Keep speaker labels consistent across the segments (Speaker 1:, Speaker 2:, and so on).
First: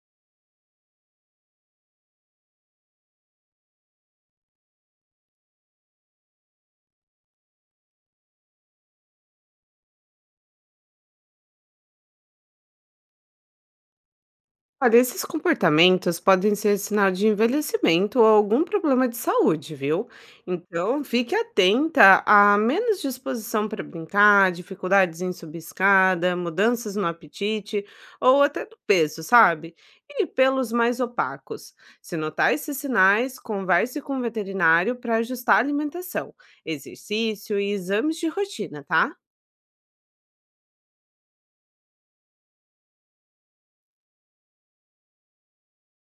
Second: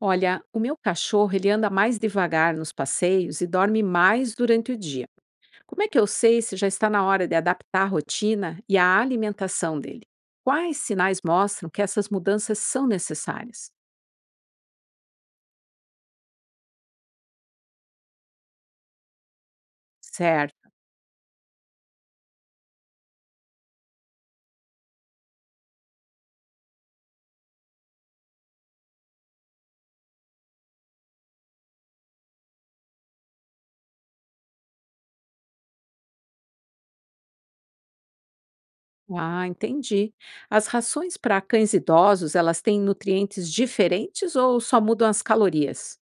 Speaker 1: Olha, o meu cachorro ele anda mais devagar nos passeios e dorme mais durante o dia. Como é que eu sei se já está na hora de adaptar a rotina e a alimentação dele? Quais sinais mostram que essas mudanças são necessárias?
Speaker 2: Olha, esses comportamentos podem ser sinal de envelhecimento ou algum problema de saúde, viu?
Speaker 1: Certo.
Speaker 2: Então, fique atenta a menos disposição para brincar, dificuldades em subir escada, mudanças no apetite ou até do peso, sabe? E pelos mais opacos. Se notar esses sinais, converse com o veterinário para ajustar a alimentação, exercício e exames de rotina, tá?
Speaker 1: Ah, entendi. As rações para cães idosos, elas têm nutrientes diferentes ou só mudam as calorias?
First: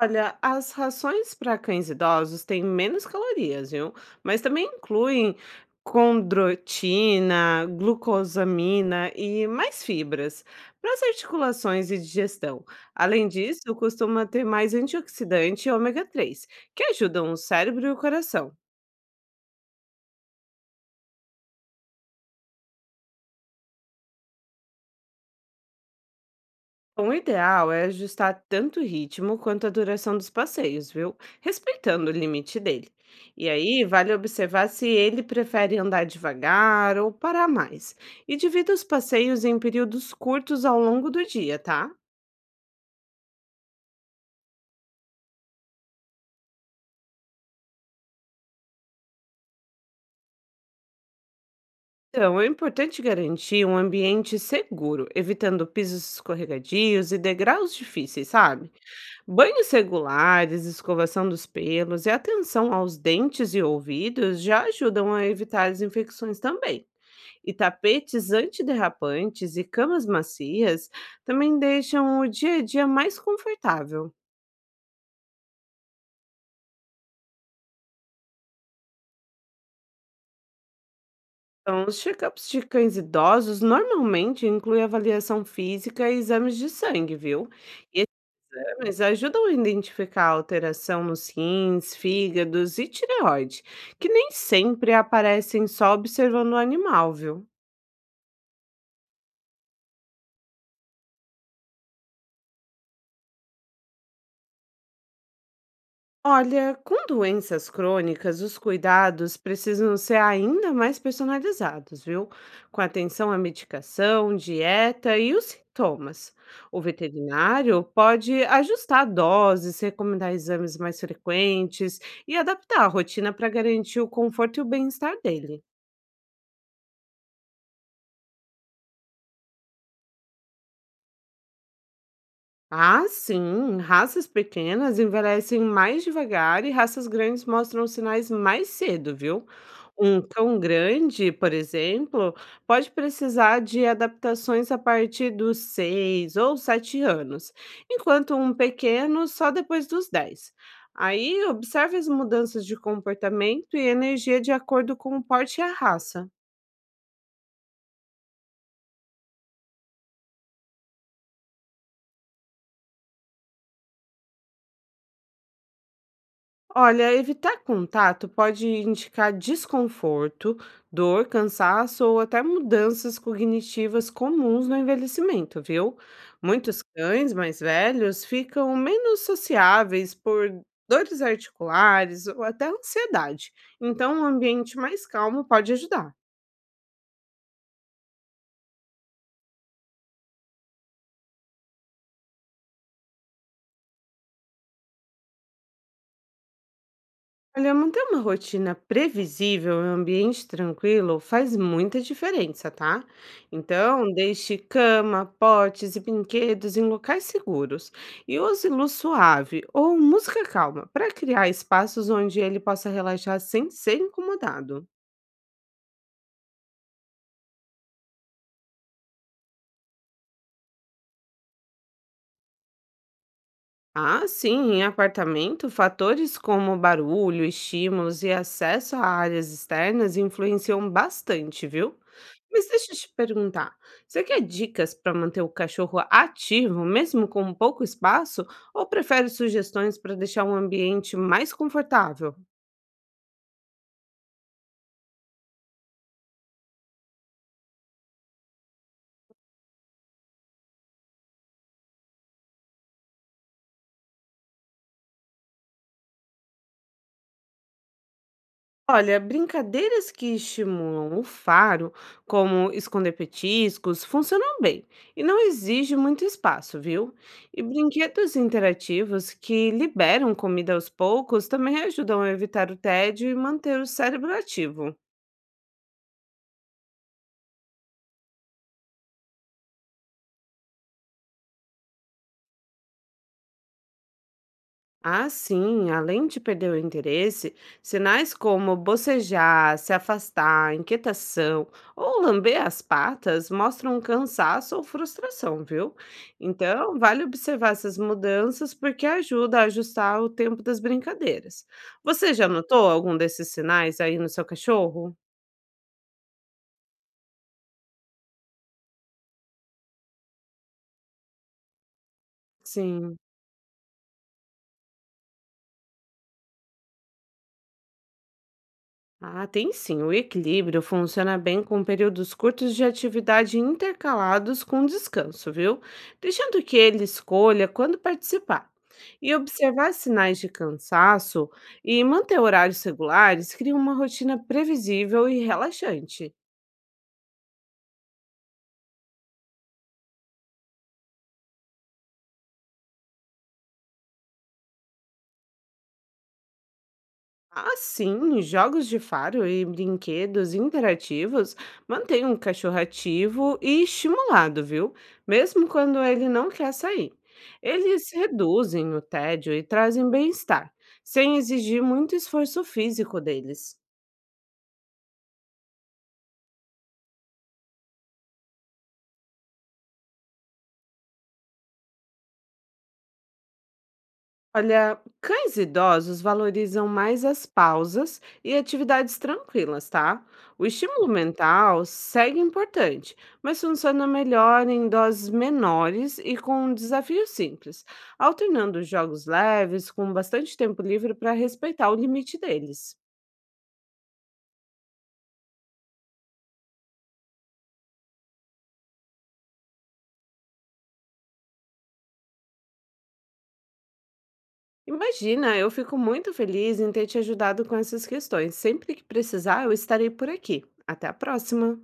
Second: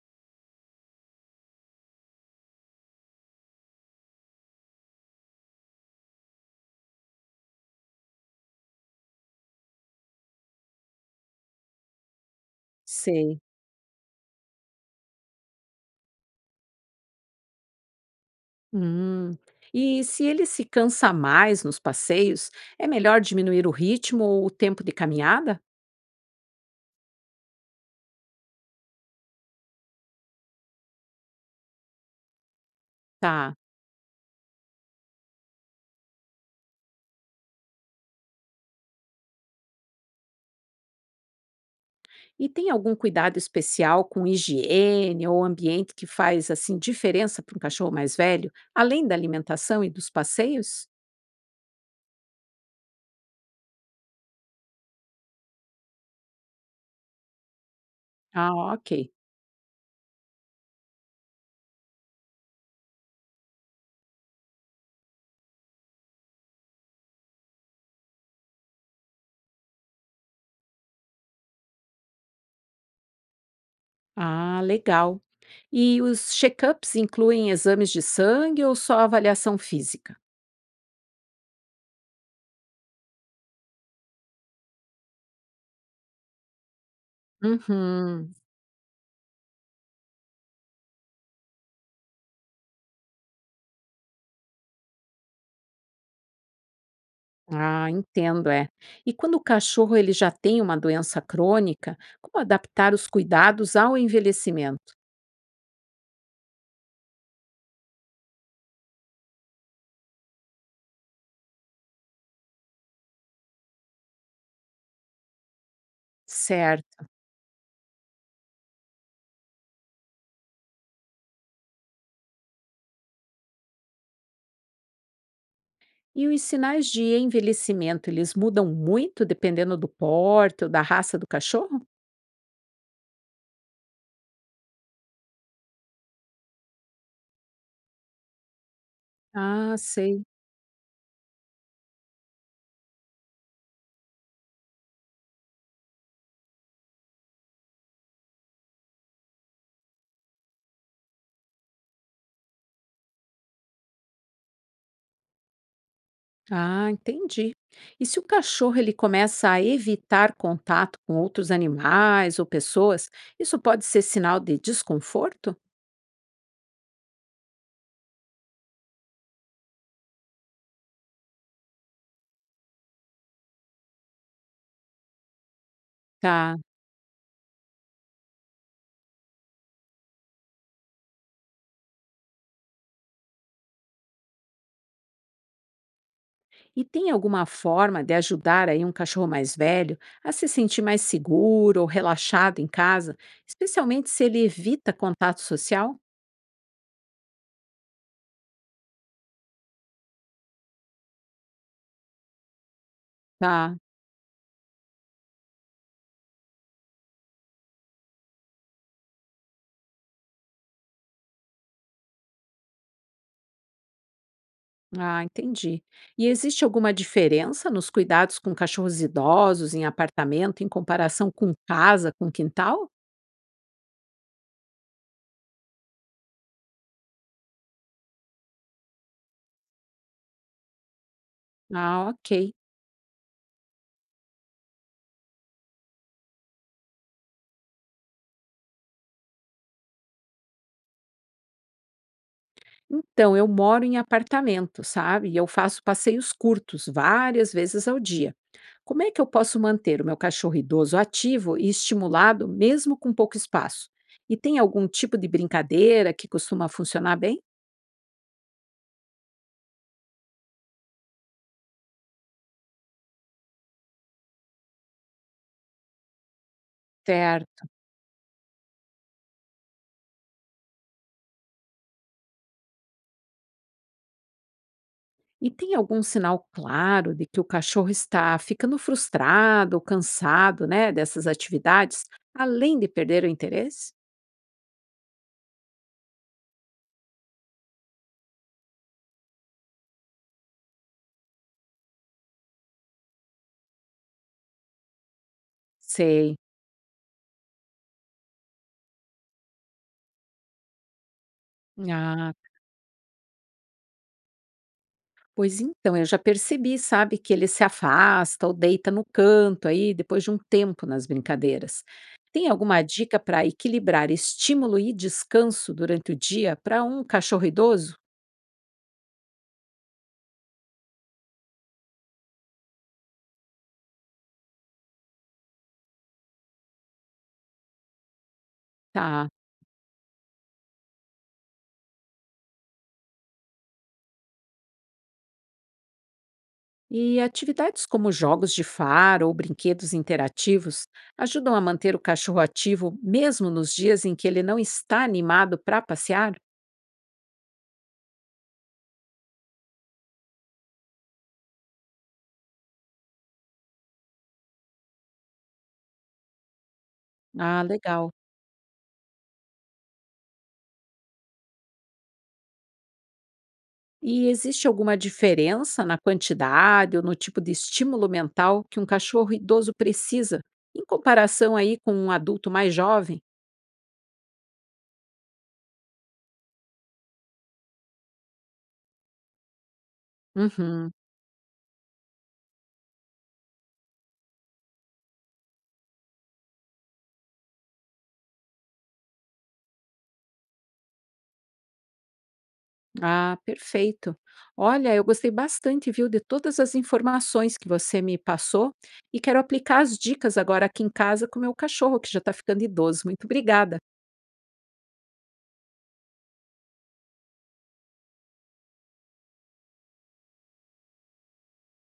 Speaker 2: Olha, as rações para cães idosos têm menos calorias, viu? Mas também incluem condrotina, glucosamina e mais fibras para as articulações e digestão. Além
Speaker 1: Sei.
Speaker 2: disso, costuma ter mais antioxidante e ômega 3, que ajudam o cérebro e o coração.
Speaker 1: Hum. E se ele se cansa mais nos passeios, é melhor diminuir o ritmo ou o tempo de caminhada?
Speaker 2: Bom, o ideal é ajustar tanto o ritmo quanto a duração dos passeios, viu? Respeitando o limite dele. E
Speaker 1: Tá.
Speaker 2: aí, vale observar se ele prefere andar devagar ou parar mais. E divida os passeios em períodos curtos ao longo do dia, tá?
Speaker 1: E tem algum cuidado especial com higiene ou ambiente que faz assim diferença para um cachorro mais velho, além da alimentação e dos passeios?
Speaker 2: Então, é importante garantir um ambiente seguro, evitando pisos escorregadios e degraus difíceis,
Speaker 1: Ah,
Speaker 2: sabe?
Speaker 1: ok.
Speaker 2: Banhos regulares, escovação dos pelos e atenção aos dentes e ouvidos já ajudam a evitar as infecções também. E tapetes antiderrapantes e camas macias também deixam o dia a dia mais confortável.
Speaker 1: Ah, legal. E os check-ups incluem exames de sangue ou só avaliação física?
Speaker 2: Então, os check-ups de cães idosos normalmente incluem avaliação física e exames de sangue, viu? E esses
Speaker 1: Uhum.
Speaker 2: exames ajudam a identificar a alteração nos rins, fígados e tireoide, que nem sempre aparecem só observando o animal, viu?
Speaker 1: Ah, entendo, é. E quando o cachorro ele já tem uma doença crônica, como adaptar os cuidados ao envelhecimento?
Speaker 2: Olha, com doenças crônicas, os cuidados precisam ser ainda mais personalizados, viu? Com atenção à medicação, dieta e os sintomas. O
Speaker 1: Certo.
Speaker 2: veterinário pode ajustar doses, recomendar exames mais frequentes e adaptar a rotina para garantir o conforto e o bem-estar dele.
Speaker 1: E os sinais de envelhecimento, eles mudam muito dependendo do porte ou da raça do cachorro?
Speaker 2: Ah, sim. Raças pequenas envelhecem mais devagar e raças grandes mostram sinais mais cedo, viu?
Speaker 1: Ah,
Speaker 2: Um
Speaker 1: sei.
Speaker 2: cão grande, por exemplo, pode precisar de adaptações a partir dos 6 ou 7 anos, enquanto um pequeno só depois dos 10. Aí, observe as mudanças de comportamento e energia de acordo com o porte e a raça.
Speaker 1: Ah, entendi. E se o cachorro ele começa a evitar contato com outros animais ou pessoas, isso pode ser sinal de desconforto?
Speaker 2: Olha, evitar contato pode indicar desconforto, dor, cansaço ou até mudanças cognitivas comuns no envelhecimento, viu?
Speaker 1: Tá.
Speaker 2: Muitos cães mais velhos ficam menos sociáveis por dores articulares ou até ansiedade. Então, um ambiente mais calmo pode ajudar.
Speaker 1: E tem alguma forma de ajudar aí um cachorro mais velho a se sentir mais seguro ou relaxado em casa, especialmente se ele evita contato social?
Speaker 2: Olha, manter uma rotina previsível em um ambiente tranquilo faz muita diferença, tá?
Speaker 1: Tá.
Speaker 2: Então, deixe cama, potes e brinquedos em locais seguros e use luz suave ou música calma para criar espaços onde ele possa relaxar sem ser incomodado.
Speaker 1: Ah, entendi. E existe alguma diferença nos cuidados com cachorros idosos em apartamento em comparação com casa, com quintal?
Speaker 2: Ah, sim, em apartamento, fatores como barulho, estímulos e acesso a áreas externas influenciam bastante, viu?
Speaker 1: Ah, ok.
Speaker 2: Mas deixa eu te perguntar, você quer dicas para manter o cachorro ativo, mesmo com pouco espaço, ou prefere sugestões para deixar um ambiente mais confortável?
Speaker 1: Então, eu moro em apartamento, sabe? E eu faço passeios curtos, várias vezes ao dia. Como é que eu posso manter o meu cachorro idoso ativo e estimulado, mesmo com pouco espaço? E tem algum tipo de brincadeira que costuma funcionar bem?
Speaker 2: Olha, brincadeiras que estimulam o faro, como esconder petiscos, funcionam bem e não exige muito espaço, viu? E
Speaker 1: Certo.
Speaker 2: brinquedos interativos que liberam comida aos poucos também ajudam a evitar o tédio e manter o cérebro ativo.
Speaker 1: E tem algum sinal claro de que o cachorro está ficando frustrado ou cansado, né, dessas atividades, além de perder o interesse?
Speaker 2: Ah, sim, além de perder o interesse, sinais como bocejar, se afastar, inquietação ou lamber as patas mostram cansaço ou frustração, viu?
Speaker 1: Sei.
Speaker 2: Então, vale observar essas mudanças porque ajuda a ajustar o tempo das brincadeiras.
Speaker 1: Ah,
Speaker 2: Você já notou algum desses sinais aí no seu cachorro?
Speaker 1: pois então, eu já percebi, sabe, que ele se afasta ou deita no canto aí depois de um tempo nas brincadeiras. Tem alguma
Speaker 2: Sim.
Speaker 1: dica para equilibrar estímulo e descanso durante o dia para um cachorro idoso?
Speaker 2: Ah, tem sim. O equilíbrio funciona bem com períodos curtos de atividade intercalados com descanso, viu? Deixando que ele escolha quando participar.
Speaker 1: Tá.
Speaker 2: E observar sinais de cansaço e manter horários regulares cria uma rotina previsível e relaxante.
Speaker 1: E atividades como jogos de faro ou brinquedos interativos ajudam a manter o cachorro ativo mesmo nos dias em que ele não está animado para passear?
Speaker 2: Ah, sim, jogos de faro e brinquedos interativos mantêm o cachorro ativo e estimulado, viu? Mesmo quando ele não quer sair.
Speaker 1: Ah, legal.
Speaker 2: Eles reduzem o tédio e trazem bem-estar, sem exigir muito esforço físico deles.
Speaker 1: E existe alguma diferença na quantidade ou no tipo de estímulo mental que um cachorro idoso precisa, em comparação aí com um adulto mais jovem?
Speaker 2: Olha, cães idosos valorizam mais as pausas e atividades tranquilas, tá? O
Speaker 1: Uhum.
Speaker 2: estímulo mental segue importante, mas funciona melhor em doses menores e com desafios simples, alternando jogos leves com bastante tempo livre para respeitar o limite deles.
Speaker 1: Ah, perfeito. Olha, eu gostei bastante, viu, de todas as informações que você me passou e quero aplicar as dicas agora aqui em casa com o meu cachorro, que já está ficando idoso. Muito obrigada.
Speaker 2: Imagina, eu fico muito feliz em ter te ajudado com essas questões. Sempre que precisar, eu estarei por aqui. Até a próxima!